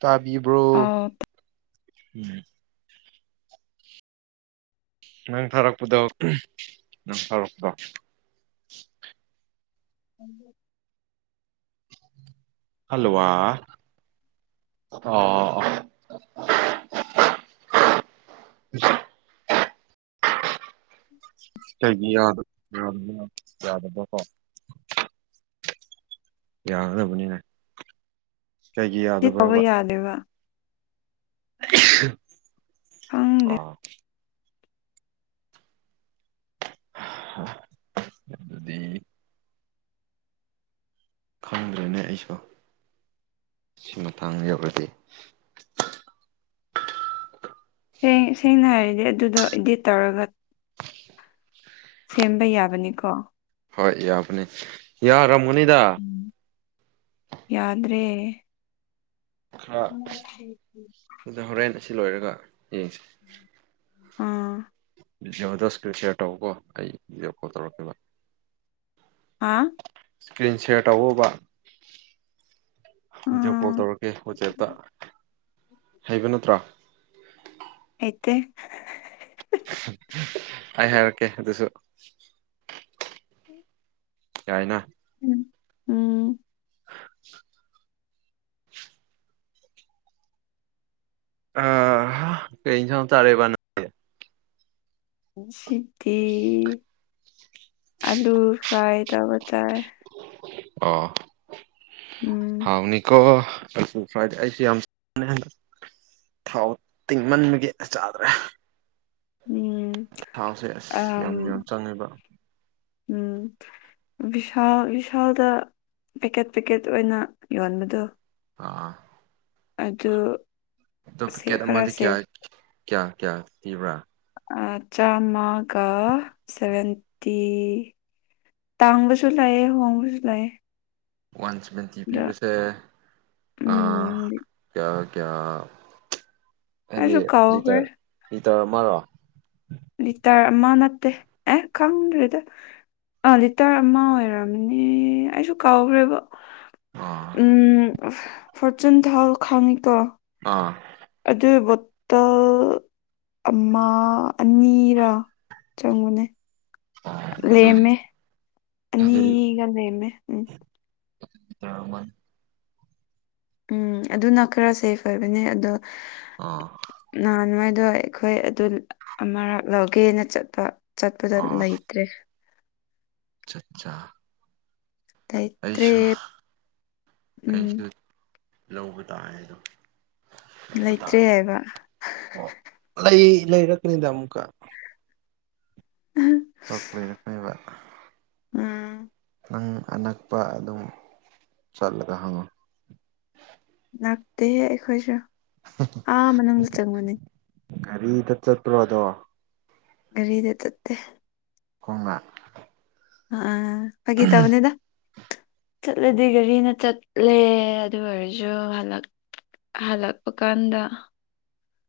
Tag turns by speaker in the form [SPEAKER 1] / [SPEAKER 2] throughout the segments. [SPEAKER 1] ꯇꯥꯕꯤꯕ꯭ꯔꯣ
[SPEAKER 2] ꯑꯥꯎ
[SPEAKER 1] ꯅꯪ ꯊꯥꯔꯛꯄꯗꯣ ꯅꯪ ꯊꯥꯔꯛꯄꯗꯣ
[SPEAKER 2] ꯎ
[SPEAKER 1] ꯍꯜꯂꯣ ꯑ ꯑꯣ ꯎ
[SPEAKER 2] [unintelligible]
[SPEAKER 1] ꯀꯒꯤ ꯌꯥꯗ ꯌꯥꯗꯕꯀꯣ ꯌꯥꯒꯗꯕꯅꯤꯅ ꯀꯩꯒꯤ ꯌꯥꯗꯕ꯭ꯔꯕ
[SPEAKER 2] ꯇꯗꯕ ꯈꯪꯗꯦ
[SPEAKER 1] ꯑꯣ ꯎꯝ ꯑꯗꯨꯗꯤ ꯈꯪꯗ꯭ꯔꯦꯅꯦ ꯑꯩꯁꯨ ꯁꯤ ꯃꯇꯥꯡ ꯌꯧꯔꯖꯩ
[SPEAKER 2] ꯍꯦꯡ ꯁꯦꯡꯅ ꯍꯥꯏꯔꯗꯤ ꯑꯗꯨꯗꯣ ꯏꯗꯤꯠ ꯇꯧꯔꯒ ꯁꯦꯝꯕ ꯌꯥꯕꯅꯤꯀꯣ
[SPEAKER 1] ꯍꯣꯏ ꯌꯥꯕꯅꯦ ꯌꯥꯔꯥꯝꯒꯅꯤꯗ
[SPEAKER 2] ꯌꯥꯗ꯭ꯔꯦ
[SPEAKER 1] ꯈꯔ ꯍꯣꯔꯦꯟ ꯑꯁꯤ ꯂꯣꯏꯔꯒ ꯌꯦꯡꯁꯤ
[SPEAKER 2] ꯑꯥ
[SPEAKER 1] ꯚꯗꯤꯑꯣꯗꯣ ꯁ꯭ꯀꯔꯤꯜ ꯁꯦꯌꯔ ꯇꯧꯧꯕꯀꯣ ꯑꯩ ꯤꯗꯤꯑꯣ ꯀꯣꯜ ꯇꯧꯔꯛꯈꯤꯕ
[SPEAKER 2] ꯍꯥꯥ
[SPEAKER 1] ꯏꯁꯀ꯭ꯔꯤꯟ ꯁꯦꯌꯥꯔ ꯇꯧꯕ ꯚꯤꯗꯤꯑꯣ ꯀꯣꯜ
[SPEAKER 2] ꯑꯥ
[SPEAKER 1] ꯇꯧꯔꯛꯀꯦ ꯋꯥꯆꯦꯞꯇ ꯍꯩꯕ ꯅꯠꯇ꯭ꯔꯥ
[SPEAKER 2] ꯑꯗꯤ
[SPEAKER 1] ꯑꯩ ꯍꯥꯏꯔꯛꯀꯦ ꯑꯗꯨꯁꯨ ꯌꯥꯏꯅ
[SPEAKER 2] ꯎꯝ ꯎꯝ
[SPEAKER 1] [unintelligible] ꯑ ꯍ ꯀꯩ ꯑꯦꯟꯁꯥꯡ ꯆꯔꯦꯕ ꯅꯪ
[SPEAKER 2] ꯉꯁꯤꯗꯤ ꯑꯂꯨ ꯐ꯭ꯔꯥꯏ ꯇꯧꯕ ꯆꯥꯏ
[SPEAKER 1] ꯑꯣ
[SPEAKER 2] ꯎꯝ
[SPEAKER 1] ꯍꯥꯎꯅꯤꯀꯣ ꯑ ꯐꯋꯥꯗꯗꯤ ꯑꯩꯁꯨ ꯌꯥꯝ ꯍꯟꯗꯛ [unintelligible] ꯊꯥꯎ ꯇꯤꯡꯃꯟꯕꯒꯤ ꯆꯥꯗ꯭ꯔꯦ
[SPEAKER 2] ꯎꯝ
[SPEAKER 1] ꯊꯥꯎꯁꯦ ꯑꯁ ꯌꯥꯝ ꯌꯥꯝ
[SPEAKER 2] ꯑꯝ
[SPEAKER 1] ꯆꯪꯉꯦꯕ
[SPEAKER 2] ꯎꯝ ꯕꯤꯚꯤꯁꯥꯜ ꯕꯤꯚꯤꯁꯥꯜꯗ ꯄꯦꯛꯀꯦꯠ ꯄꯦꯛꯀꯦꯠ ꯑꯣꯏꯅ ꯌꯣꯟꯕꯗꯣ
[SPEAKER 1] ꯑꯥ
[SPEAKER 2] ꯑꯗꯨ
[SPEAKER 1] ꯑꯗꯣ ꯄꯦꯀꯦꯠ
[SPEAKER 2] ꯈꯔ
[SPEAKER 1] ꯑꯃꯗꯤ
[SPEAKER 2] ꯁꯦꯐ
[SPEAKER 1] ꯀꯌꯥ ꯀꯌꯥ ꯀꯌꯥ ꯄꯤꯕ꯭ꯔꯥ
[SPEAKER 2] ꯆꯥꯝꯃꯒ ꯁꯚꯦꯟꯇꯤ ꯇꯥꯡꯕꯁꯨ ꯂꯥꯛꯑꯦ ꯍꯣꯡꯕꯁꯨ ꯂꯥꯛꯑꯦ
[SPEAKER 1] ꯋꯥꯟ ꯁꯕꯦꯟꯇꯤ ꯄꯤꯕꯁꯤ ꯑ
[SPEAKER 2] ꯎꯝ
[SPEAKER 1] ꯀꯌꯥ ꯀꯌꯥ ꯍꯥꯏꯗꯤ
[SPEAKER 2] ꯑꯩꯁꯨ ꯀꯥꯎꯈ꯭ꯔꯦ
[SPEAKER 1] ꯂꯤꯇꯔ ꯂꯤꯇꯔ ꯑꯃꯔꯣ
[SPEAKER 2] ꯂꯤꯇꯔ ꯑꯃꯥ ꯅꯠꯇꯦ ꯑꯦ ꯈꯪꯗꯔꯤꯗ ꯑꯥ ꯂꯤꯇꯔ ꯑꯃ ꯑꯣꯏꯔꯝꯅꯦ ꯑꯩꯁꯨ ꯀꯥꯎꯈ꯭ꯔꯦꯕ
[SPEAKER 1] ꯑꯥ
[SPEAKER 2] ꯎꯝ ꯐꯣꯔꯆꯨꯟ ꯊꯥꯎ ꯈꯪꯉꯤ ꯀꯣ
[SPEAKER 1] ꯑꯥ
[SPEAKER 2] ꯑꯗꯨ ꯕꯣꯠꯇꯜ ꯑꯃ ꯑꯅꯤꯔ ꯆꯪꯕꯅꯦ
[SPEAKER 1] ꯑꯗꯨꯗꯤ
[SPEAKER 2] ꯂꯦꯝꯃꯦ ꯑꯅꯤꯒ ꯂꯦꯝꯃꯦ ꯎꯝ
[SPEAKER 1] ꯑꯃ [unintelligible]
[SPEAKER 2] ꯎꯝ ꯑꯗꯨꯅ ꯈꯔ ꯁꯦꯞ ꯑꯣꯏꯕꯅꯦ ꯑꯗꯣ
[SPEAKER 1] ꯑꯥ
[SPEAKER 2] ꯅꯍꯥꯟꯋꯥꯥꯏꯗꯣ ꯑꯩꯈꯣꯏ ꯑꯗꯨ ꯑꯃꯔꯛ ꯂꯧꯒꯦꯅ ꯆꯠꯄ ꯆꯠꯄꯗ ꯂꯩꯇ꯭ꯔꯦ
[SPEAKER 1] ꯑꯆꯥ ꯑꯆꯥ
[SPEAKER 2] ꯂꯩꯇ꯭ꯔꯦ
[SPEAKER 1] ꯑꯩꯁꯨ
[SPEAKER 2] ꯎꯝ
[SPEAKER 1] ꯂꯧꯕ ꯇꯥꯏ ꯑꯗꯣ ꯂꯧꯕ ꯇꯥꯔꯦ
[SPEAKER 2] ꯂꯩꯇ꯭ꯔꯦ ꯍꯥꯏꯕ
[SPEAKER 1] ꯑꯣ ꯂꯩ ꯂꯩꯔꯛꯀꯅꯤꯗ ꯑꯃꯨꯛꯀ
[SPEAKER 2] ꯎꯝ
[SPEAKER 1] ꯇꯣ ꯂꯩꯔꯛꯅꯦꯕ
[SPEAKER 2] ꯎꯝ
[SPEAKER 1] ꯅꯪ ꯑꯅꯛꯄ ꯑꯗꯨꯝ ꯆꯠꯂꯒ ꯍꯪꯉꯣ
[SPEAKER 2] ꯅꯛꯇꯦ ꯍꯦ ꯑꯩꯈꯣꯏꯁꯨ ꯑꯥ ꯃꯅꯨꯡꯗ ꯆꯪꯕꯅꯤ
[SPEAKER 1] ꯒꯥꯔꯤꯗ ꯆꯠꯇ꯭ꯔꯣꯗꯣ
[SPEAKER 2] ꯒꯔꯤꯗ ꯆꯠꯇꯦ
[SPEAKER 1] ꯈꯣꯡꯅ
[SPEAKER 2] ꯑ ꯐꯒꯤ ꯇꯧꯕꯅꯦꯗ ꯆꯠꯂꯗꯤ ꯒꯥꯔꯤꯅ ꯆꯠꯂꯦ ꯑꯗꯨ ꯑꯣꯏꯔꯁꯨ ꯍꯜꯂꯛ ꯍꯜꯂꯛꯄ ꯀꯥꯟꯗ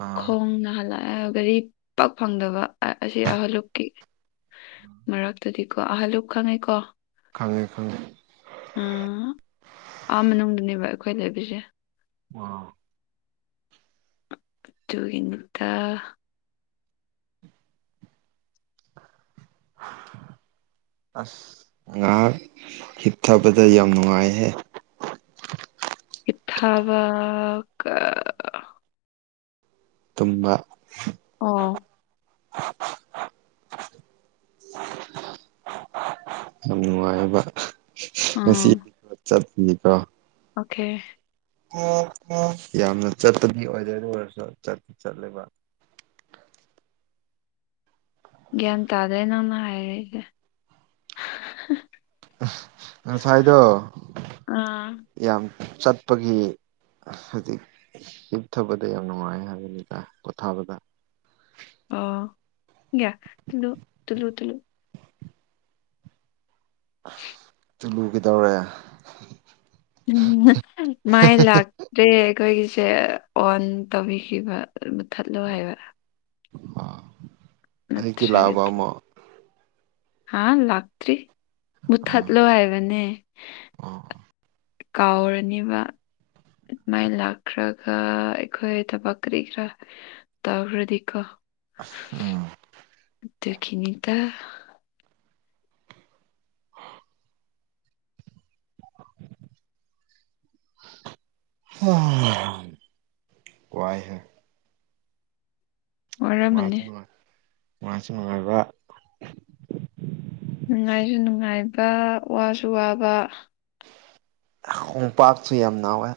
[SPEAKER 1] ꯑꯥ
[SPEAKER 2] ꯈꯣꯡ ꯅꯥꯍꯜꯂꯛꯑ ꯒꯥꯔꯤ ꯄꯛ ꯐꯪꯗꯕ ꯑꯁꯤ ꯍꯜꯂꯛꯀꯤ ꯃꯔꯛꯇꯗꯤꯀꯣ ꯑꯍꯜꯂꯨꯞ ꯈꯪꯉꯦꯀꯣ
[SPEAKER 1] ꯈꯉꯦ ꯈꯉꯦ
[SPEAKER 2] ꯎꯝ ꯑ ꯥ ꯃꯅꯨꯡꯗꯨꯅꯦꯕ ꯑꯩꯈꯣꯏ ꯂꯩꯕꯤꯁꯦ
[SPEAKER 1] ꯑꯥ
[SPEAKER 2] ꯑꯗꯨꯠꯇ ꯍꯅꯠꯇ
[SPEAKER 1] [unintelligible] ꯑꯁ ꯉꯥꯏꯍꯥꯛ ꯍꯤꯠꯊꯕꯗ ꯌꯥꯝ ꯅꯨꯡꯉꯥꯏꯍꯦ
[SPEAKER 2] ꯏꯊꯕ ꯀ
[SPEAKER 1] ꯇꯨꯝꯕ
[SPEAKER 2] ꯑꯣ
[SPEAKER 1] [unintelligible] ꯌꯥꯝ ꯅꯨꯡꯉꯥꯏꯕ ꯉꯁꯤ
[SPEAKER 2] ꯎꯝ
[SPEAKER 1] ꯆ ꯊꯀ
[SPEAKER 2] ꯑꯣꯀꯦ
[SPEAKER 1] ꯌꯥꯝꯅ ꯆꯠꯄꯗꯤ ꯑꯣꯏꯗꯣꯏ ꯑꯣꯏꯔꯁꯨ ꯆꯠꯇ ꯆꯠꯂꯦꯕ
[SPEAKER 2] ꯒ꯭ꯌꯥꯟ ꯇꯥꯗ꯭ꯔꯦ ꯅꯪꯅ ꯍꯥꯏꯔꯛꯏꯁꯦ
[SPEAKER 1] ꯑ ꯁꯥꯏꯗꯣ
[SPEAKER 2] ꯑꯥ
[SPEAKER 1] ꯌꯥꯝ ꯆꯠꯄꯒꯤ ꯍꯥꯏꯗꯤ ꯍꯤꯞꯊꯕꯗ ꯌꯥꯝ ꯅꯨꯡꯉꯥꯏ ꯍꯥꯏꯕꯅꯤ ꯇꯥꯏ ꯄꯣꯊꯥꯕꯗ
[SPEAKER 2] ꯑꯣꯌꯥ ꯇꯂꯨ ꯇꯂꯨ ꯇꯂꯨ
[SPEAKER 1] ꯇꯨꯂꯨꯒꯦꯗꯧꯔꯦ
[SPEAKER 2] ꯃꯥꯏ ꯂꯥꯛ ꯗꯦ ꯑꯩꯈꯣꯏꯒꯤꯁꯦ ꯑꯣꯟ ꯇꯧꯕꯤꯈꯤꯕ ꯃꯨꯊꯠꯂꯣ ꯍꯥꯏꯕ
[SPEAKER 1] ꯑꯒꯤ ꯂ
[SPEAKER 2] ꯅꯠꯇ꯭ꯔꯒꯗꯤ
[SPEAKER 1] ꯑꯃ
[SPEAKER 2] ꯍꯥ ꯂꯥꯛꯇ꯭ꯔꯤ ꯃꯨꯊꯠꯂꯣ ꯍꯥꯏꯕꯅꯦ
[SPEAKER 1] ꯑꯣ
[SPEAKER 2] ꯀꯥꯎꯔꯅꯦꯕ ꯑꯗꯨꯃꯥꯏꯅ ꯂꯥꯛꯈ꯭ꯔꯒ ꯑꯩꯈꯣꯏ ꯊꯕꯛ ꯀꯔꯤ ꯈꯔ ꯇꯥꯈ꯭ꯔꯗꯤꯀ
[SPEAKER 1] ꯎꯝ
[SPEAKER 2] ꯇꯣ ꯒꯤꯅꯤ ꯇ
[SPEAKER 1] [unintelligible] ꯋꯥꯏ ꯍ ꯃꯥꯁ
[SPEAKER 2] ꯋꯥꯔꯝꯃꯅꯤ
[SPEAKER 1] ꯃꯅꯨꯡꯉ ꯃꯥꯁꯅꯅꯨꯡꯉꯥꯏꯕ
[SPEAKER 2] ꯅꯨꯡꯉꯥꯏꯁꯨ ꯅꯨꯡꯉꯥꯏꯕ ꯋꯥꯁꯨ ꯋꯥꯕ
[SPEAKER 1] ꯈꯣꯡꯄꯥꯛꯁꯨ ꯌꯥꯝ ꯅꯥꯎꯋꯏ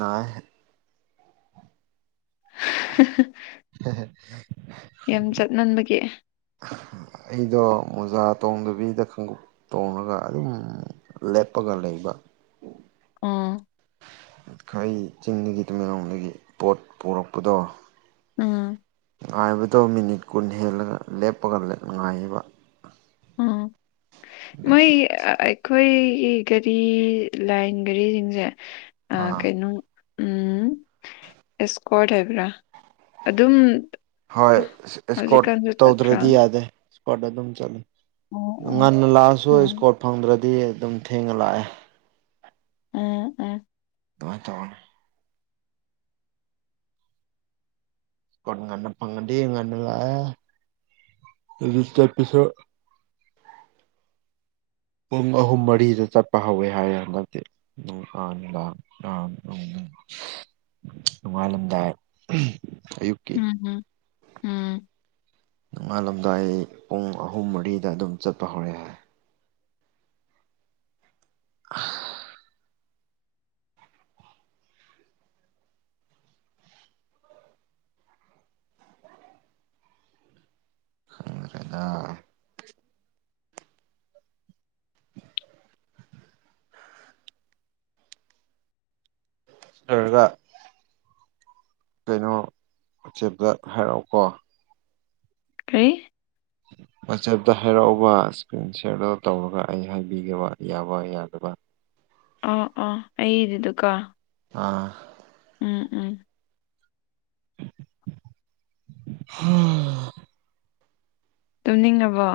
[SPEAKER 1] ꯅꯥꯏ
[SPEAKER 2] [unintelligible]
[SPEAKER 1] [unintelligible]
[SPEAKER 2] ꯌꯥꯝ ꯆꯠꯃꯟꯕꯒꯤ
[SPEAKER 1] ꯑꯩꯗꯣ ꯃꯣꯖꯥ ꯇꯣꯡꯗꯕꯤꯗ ꯈꯪꯎꯞ ꯇꯣꯡꯉꯒ ꯑꯗꯨꯝ ꯂꯦꯞꯄꯒ ꯂꯩꯕ
[SPEAKER 2] ꯑꯣ
[SPEAKER 1] ꯑꯩꯏ ꯆꯤꯡꯗꯒꯤ ꯇꯨꯃꯦꯡꯂꯣꯡꯗꯒꯤ ꯄꯣꯠ ꯄꯨꯔꯛꯄꯗꯣ
[SPEAKER 2] ꯎꯝ
[SPEAKER 1] ꯉꯥꯏꯕꯗꯣ ꯃꯤꯅꯤꯠ ꯀꯨꯟ ꯍꯦꯜꯂꯒ ꯂꯦꯞꯄꯒ ꯉꯥꯏꯕ
[SPEAKER 2] ꯎꯝ ꯃꯣꯏ
[SPEAKER 1] ꯑꯗꯒꯤ
[SPEAKER 2] ꯑꯩꯈꯣꯏꯒꯤ ꯒꯥꯔꯤ ꯂꯥꯏꯟ ꯒꯥꯔꯤꯁꯤꯡꯁꯦ
[SPEAKER 1] ꯑꯥ
[SPEAKER 2] ꯀꯩꯅꯣ ꯎꯝ ꯑꯦꯁꯀ꯭ꯋꯥꯠ ꯍꯥꯏꯕ꯭ꯔꯥ ꯑꯗꯨꯝ
[SPEAKER 1] ꯍꯣꯏ ꯏꯁꯀꯣꯔ
[SPEAKER 2] ꯍꯧꯖꯤꯛꯀꯥꯟꯁꯨ ꯆꯠꯄ꯭ꯔꯥ
[SPEAKER 1] ꯇꯧꯗ꯭ꯔꯗꯤ ꯌꯥꯗꯦ ꯏꯁꯀꯣꯔꯠꯇ ꯑꯗꯨꯝ ꯆꯠꯂ
[SPEAKER 2] ꯑꯣ ꯑꯣ
[SPEAKER 1] ꯉꯟꯅ ꯂꯥꯛꯑꯁꯨ
[SPEAKER 2] ꯑꯣ
[SPEAKER 1] ꯏꯁꯀꯣꯔꯠ ꯐꯪꯗ꯭ꯔꯗꯤ ꯑꯗꯨꯝ ꯊꯦꯡꯅ ꯂꯥꯛꯑꯦ
[SPEAKER 2] ꯎꯝ ꯎꯝ
[SPEAKER 1] ꯉ ꯇꯧꯅ ꯉꯟꯅꯂꯥꯛ ꯑꯦ ꯄꯉꯗꯤꯅ ꯂ ꯄꯨꯡ ꯑꯍꯨꯝ ꯃꯔꯤꯗ ꯆꯠꯄ ꯍꯧꯋꯦ ꯍꯥꯏꯌꯦ ꯅꯠꯇꯦ ꯎ ꯑꯅ ꯂ ꯑ ꯎ ꯅꯣꯡꯉꯥꯜꯂꯝꯗꯥꯏ ꯑꯌꯨꯛ
[SPEAKER 2] ꯎꯝ ꯍꯝ ꯎꯝ
[SPEAKER 1] ꯅꯣꯡꯉꯥꯜꯂꯝꯗꯥꯏ ꯄꯨꯡ ꯑꯍꯨꯝ ꯃꯔꯤꯗ ꯑꯗꯨꯝ ꯆꯠꯄ ꯍꯧꯔꯛꯦ ꯑ ꯑꯦꯗ [inaudible] [unintelligible] ꯑꯗꯨꯒ ꯀꯩꯅꯣ ꯋꯥꯆꯦꯞꯇ ꯍꯥꯏꯔꯛꯑꯣꯀꯣ
[SPEAKER 2] ꯀꯩ
[SPEAKER 1] ꯋꯥꯆꯦꯞꯇ ꯍꯥꯏꯔꯛꯎꯕ ꯏꯁꯀ꯭ꯔꯤꯟ ꯁꯦꯌꯥꯔꯗ ꯇꯧꯔꯒ ꯑꯩ ꯍꯥꯏꯕꯤꯒꯦꯕ ꯌꯥꯕ ꯌꯥꯗꯕ
[SPEAKER 2] ꯑꯥ ꯑꯥ ꯑꯩꯗꯨꯗꯨꯀ
[SPEAKER 1] ꯑꯥ
[SPEAKER 2] ꯎꯝ ꯎꯝ
[SPEAKER 1] ꯑ [inaudible]
[SPEAKER 2] ꯇꯨꯝꯅꯤꯡꯉꯕꯣ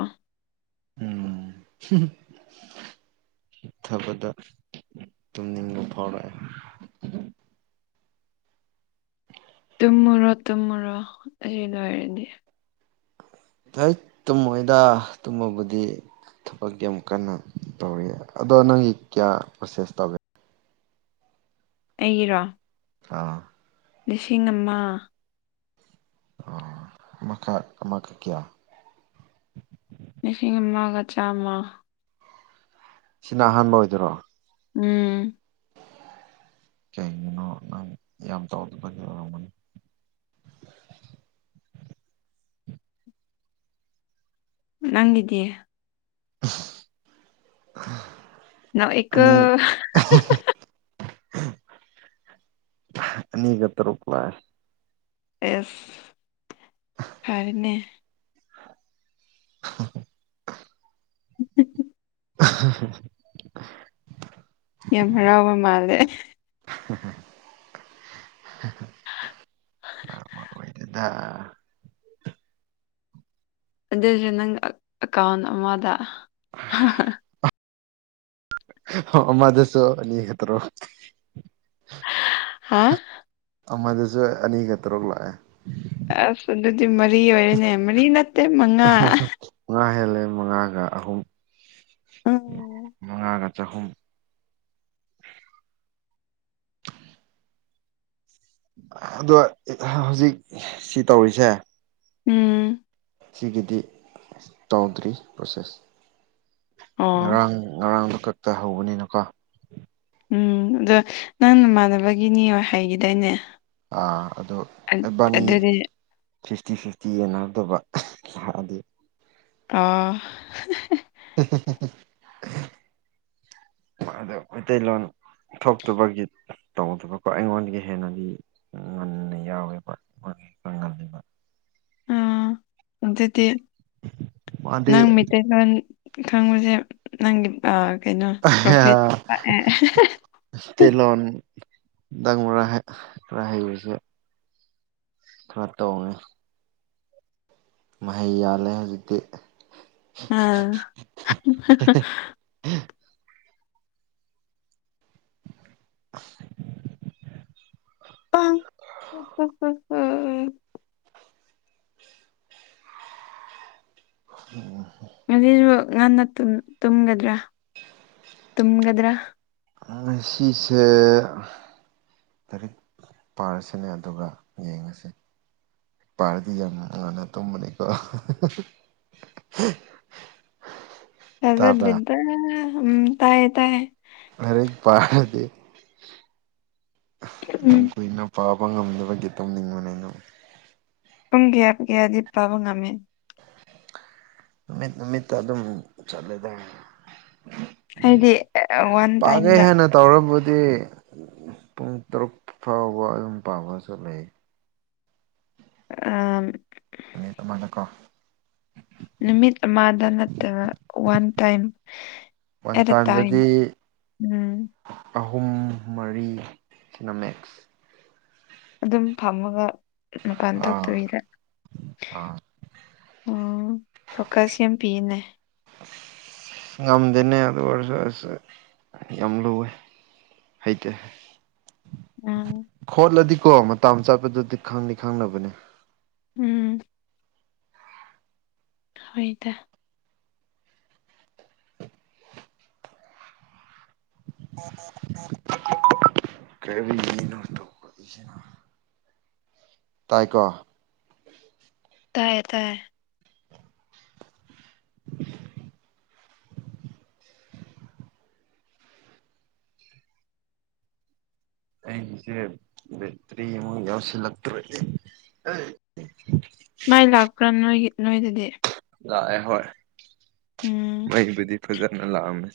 [SPEAKER 1] ꯎꯝ ꯊꯕꯗ ꯇꯨꯝꯅꯤꯡꯕ ꯐꯥꯎꯔꯛꯑꯦ
[SPEAKER 2] ꯇꯨꯝꯃꯨꯔꯣ ꯇꯨꯝꯃꯨꯔꯣ ꯑꯁꯤ ꯂꯣꯏꯔꯗꯤ
[SPEAKER 1] ꯍ ꯇꯨꯝꯃꯣꯏꯗ ꯇꯨꯝꯃꯕꯨꯗꯤ ꯊꯕꯛꯀꯤ ꯑꯃꯨꯛ ꯀꯟꯅ ꯇꯧꯔꯤ ꯑꯗꯣ ꯅꯪꯒꯤ ꯀꯌꯥ ꯄ꯭ꯔꯣꯁꯦꯁ ꯇꯧꯒꯦ
[SPEAKER 2] ꯑꯩꯒꯤꯔꯣ
[SPEAKER 1] ꯑꯥ
[SPEAKER 2] ꯂꯤꯁꯤꯡ ꯑꯃ
[SPEAKER 1] ꯑꯣ ꯑꯃꯛ ꯑꯃꯈꯛ ꯀꯌꯥ
[SPEAKER 2] ꯂꯤꯁꯤꯡ ꯑꯃꯒ ꯆꯥꯝꯃ
[SPEAKER 1] ꯁꯤꯅ ꯑꯍꯥꯟꯕ ꯑꯣꯏꯗꯣꯏꯔꯣ
[SPEAKER 2] ꯎꯝ
[SPEAKER 1] ꯀꯩꯒꯤꯅꯣ ꯅꯪ ꯌꯥꯝ ꯇꯧꯗ ꯐꯒꯤ ꯑꯣꯏꯃꯅꯤ
[SPEAKER 2] ꯅꯪꯒꯤꯗꯤ ꯅꯣꯛꯑꯦꯀꯣ
[SPEAKER 1] ꯑꯅꯤ ꯑꯅꯤꯒ ꯇꯔꯨꯄꯂ
[SPEAKER 2] ꯑꯦꯁ ꯐꯔꯅꯦ
[SPEAKER 1] ꯍ ꯍꯣꯏ [inaudible]
[SPEAKER 2] ꯎꯝ [inaudible]
[SPEAKER 1] [inaudible]
[SPEAKER 2] ꯌꯥꯝ ꯍꯔꯥꯎꯕ ꯃꯥꯜꯂꯦ
[SPEAKER 1] [inaudible]
[SPEAKER 2] ꯑꯗꯨ [inaudible]
[SPEAKER 1] ꯑꯥ
[SPEAKER 2] ꯑꯗꯨꯁꯨ ꯅꯪ ꯑꯦꯀꯥꯎꯟ ꯑꯃꯗ
[SPEAKER 1] ꯑꯣ ꯑꯃꯗꯁꯨ ꯑꯅꯤꯈꯛꯇꯔꯣ
[SPEAKER 2] ꯍꯥ
[SPEAKER 1] ꯑꯃꯗꯁꯨ ꯑꯅꯤꯒ ꯇꯔꯨꯛ ꯂꯥꯛꯑꯦ
[SPEAKER 2] ꯑꯁ ꯑꯗꯨꯗꯤ ꯃꯔꯤ ꯑꯣꯏꯔꯦꯅꯦ ꯃꯔꯤ ꯅꯠꯇꯦ ꯃꯉꯥ
[SPEAKER 1] ꯃꯉꯥ ꯍꯦꯜꯂꯦ ꯃꯉꯥꯒ ꯑꯍꯨꯝ ꯃꯉꯥꯒ ꯆꯍꯨꯝ ꯑꯗꯣ ꯍꯧꯖꯤꯛ ꯁꯤ ꯇꯧꯔꯤꯁꯦ
[SPEAKER 2] ꯎꯝ
[SPEAKER 1] ꯁꯤꯒꯤꯗꯤ ꯆꯥꯎꯗ꯭ꯔꯤ ꯄ꯭ꯔꯣꯁꯦꯁ
[SPEAKER 2] ꯑꯣ
[SPEAKER 1] ꯉꯔꯥꯡ ꯉꯔꯥꯡꯗꯨ ꯈꯛꯇ ꯍꯧꯕꯅꯤꯅꯀꯣ
[SPEAKER 2] ꯎꯝ ꯑꯗꯣ ꯅꯪ ꯅꯃꯥꯟꯅꯕꯒꯤꯅꯤ ꯍꯥꯏꯈꯤꯗꯣꯏꯅꯦ
[SPEAKER 1] ꯑꯗꯣ ꯑꯦꯕꯥꯅꯤ ꯐꯤꯐꯇꯤ ꯐꯤꯐꯇꯤꯅꯗꯕ ꯂꯥꯛꯑꯗꯤ
[SPEAKER 2] ꯑꯣ
[SPEAKER 1] ꯍ ꯍ ꯍ ꯍ [inaudible] ꯑꯗꯣ ꯃꯩꯇꯩꯂꯣꯟ ꯊꯣꯛꯇꯕꯒꯤ ꯇꯧꯗꯕꯀꯣ ꯑꯩꯉꯣꯟꯗꯒꯤ ꯍꯦꯟꯅꯗꯤ ꯎ ꯉꯟꯅ ꯌꯥꯎꯋꯦꯪ ꯉꯜꯂꯤꯕ
[SPEAKER 2] ꯑ ꯑꯗꯨꯗꯤ
[SPEAKER 1] ꯃꯥꯗꯤ
[SPEAKER 2] ꯅꯪ ꯃꯩꯇꯩꯂꯣꯟ ꯈꯪꯕꯁꯦ ꯅꯪꯒꯤ ꯀꯩꯅꯣ ꯄ꯭ꯔꯣꯐꯤꯠ
[SPEAKER 1] ꯇꯦꯂꯣꯟ ꯗꯪꯃꯔꯥ ꯈꯔ ꯍꯩꯕꯁꯦ ꯊꯠꯇ ꯃꯍꯩ ꯌꯥꯜꯂꯦ ꯍꯧꯖꯤꯛꯇꯤ
[SPEAKER 2] ꯑꯥ
[SPEAKER 1] [inaudible]
[SPEAKER 2] ꯎ ꯎꯝ ꯎꯝ
[SPEAKER 1] ꯎꯝ
[SPEAKER 2] ꯉꯁꯤꯁꯨ ꯉꯟꯅ ꯇꯨꯝꯒꯗ꯭ꯔꯥ ꯇꯨꯝꯒꯗ꯭ꯔꯥ
[SPEAKER 1] ꯁꯤꯁꯦ ꯇꯔꯤꯛ ꯄꯥꯔꯁꯤꯅꯦ ꯑꯗꯨꯒ ꯌꯦꯡꯉꯁꯤ ꯄꯥꯔꯗꯤ ꯌꯥꯝꯅꯨꯡꯉꯥꯟꯅ ꯇꯨꯝꯕꯅꯤꯀꯣ [inaudible]
[SPEAKER 2] ꯆꯗ
[SPEAKER 1] ꯇꯥꯕ꯭ꯔꯥ
[SPEAKER 2] ꯎꯝ ꯇꯥꯏꯌꯦ ꯇꯥꯏꯌꯦ
[SPEAKER 1] ꯍꯔ ꯄꯔꯗꯦ
[SPEAKER 2] ꯎꯝ
[SPEAKER 1] ꯌꯥꯝ ꯄꯥꯕ ꯉꯝꯗꯅꯕꯒꯤ ꯇꯧꯅꯤꯡꯕꯅꯤꯉꯝ
[SPEAKER 2] ꯄꯨꯡ ꯀꯌꯥ ꯀꯌꯥꯗꯤ ꯄꯥꯕ ꯉꯝꯃꯦ
[SPEAKER 1] ꯅꯨꯃꯤꯠ ꯅꯨꯃꯤꯠꯇ ꯑꯗꯨꯝ ꯆꯠꯂꯦꯗ
[SPEAKER 2] ꯍꯥꯏꯗꯤ ꯋꯥꯟ ꯇꯥꯏꯝꯗ
[SPEAKER 1] ꯇꯧꯔꯕꯗꯤ ꯄꯨꯡ ꯇꯔꯨꯛ ꯐꯥꯎꯕ ꯑꯗꯨꯝ ꯄꯥꯝꯕꯁꯨ ꯂꯩ
[SPEAKER 2] ꯑ
[SPEAKER 1] ꯑꯅꯤ ꯑꯗꯨꯃꯥꯏꯅꯀꯣ
[SPEAKER 2] ꯅꯨꯃꯤꯠ ꯑꯃꯗ ꯅꯠꯇꯕ ꯋꯥꯟ ꯇꯥꯏꯝ
[SPEAKER 1] ꯃꯟ
[SPEAKER 2] ꯑꯦꯠ ꯑ ꯇꯥꯏꯝ
[SPEAKER 1] ꯇꯥꯟꯗꯗꯤ
[SPEAKER 2] ꯎꯝ
[SPEAKER 1] ꯑꯍꯨꯝ ꯃꯔꯤ ꯁꯤꯅꯃꯤꯛꯁ
[SPEAKER 2] ꯑꯗꯨꯝ ꯐꯝꯃꯒ ꯃꯄꯥꯟ
[SPEAKER 1] ꯑꯥ
[SPEAKER 2] ꯊꯣꯛꯇꯕꯤꯗ
[SPEAKER 1] ꯑꯥ
[SPEAKER 2] ꯎꯝ ꯐꯣꯀꯁ ꯌꯥꯝ ꯄꯤꯅꯦ
[SPEAKER 1] ꯉꯝꯗꯦꯅꯦ ꯑꯗꯨ ꯑꯣꯏꯔꯁꯨ ꯑꯁ ꯌꯥꯝ ꯂꯨꯋꯦ ꯍꯩꯇ
[SPEAKER 2] ꯎꯝ
[SPEAKER 1] ꯈꯣꯠꯂꯗꯤ ꯀꯣ ꯃꯇꯝ ꯆꯠꯄꯗꯨꯗꯤ ꯈꯪꯅꯤ ꯈꯪꯅꯕꯅꯦ
[SPEAKER 2] ꯎꯝ ꯍꯣꯏꯗ
[SPEAKER 1] ꯀꯔꯤ ꯇꯥꯏꯀꯣ
[SPEAKER 2] ꯇꯥꯏꯦ ꯇꯥꯏ
[SPEAKER 1] ꯑꯩꯒꯤꯁꯦ ꯕꯦꯇ꯭ꯔꯤ ꯑꯃꯨꯛ ꯌꯥꯎꯁꯤꯜꯂꯛꯇ꯭ꯔꯅꯦ ꯑ
[SPEAKER 2] ꯃꯥꯏ ꯂꯥꯛꯄ꯭ꯔꯥ ꯅꯣꯏꯒꯤ ꯅꯣꯏꯗꯗꯤ
[SPEAKER 1] ꯂꯥꯛꯑꯦ ꯍꯣꯏ
[SPEAKER 2] ꯎꯝ
[SPEAKER 1] ꯃꯩꯕꯨꯗꯤ ꯐꯖꯅ ꯂꯥꯛꯑꯝꯃꯦ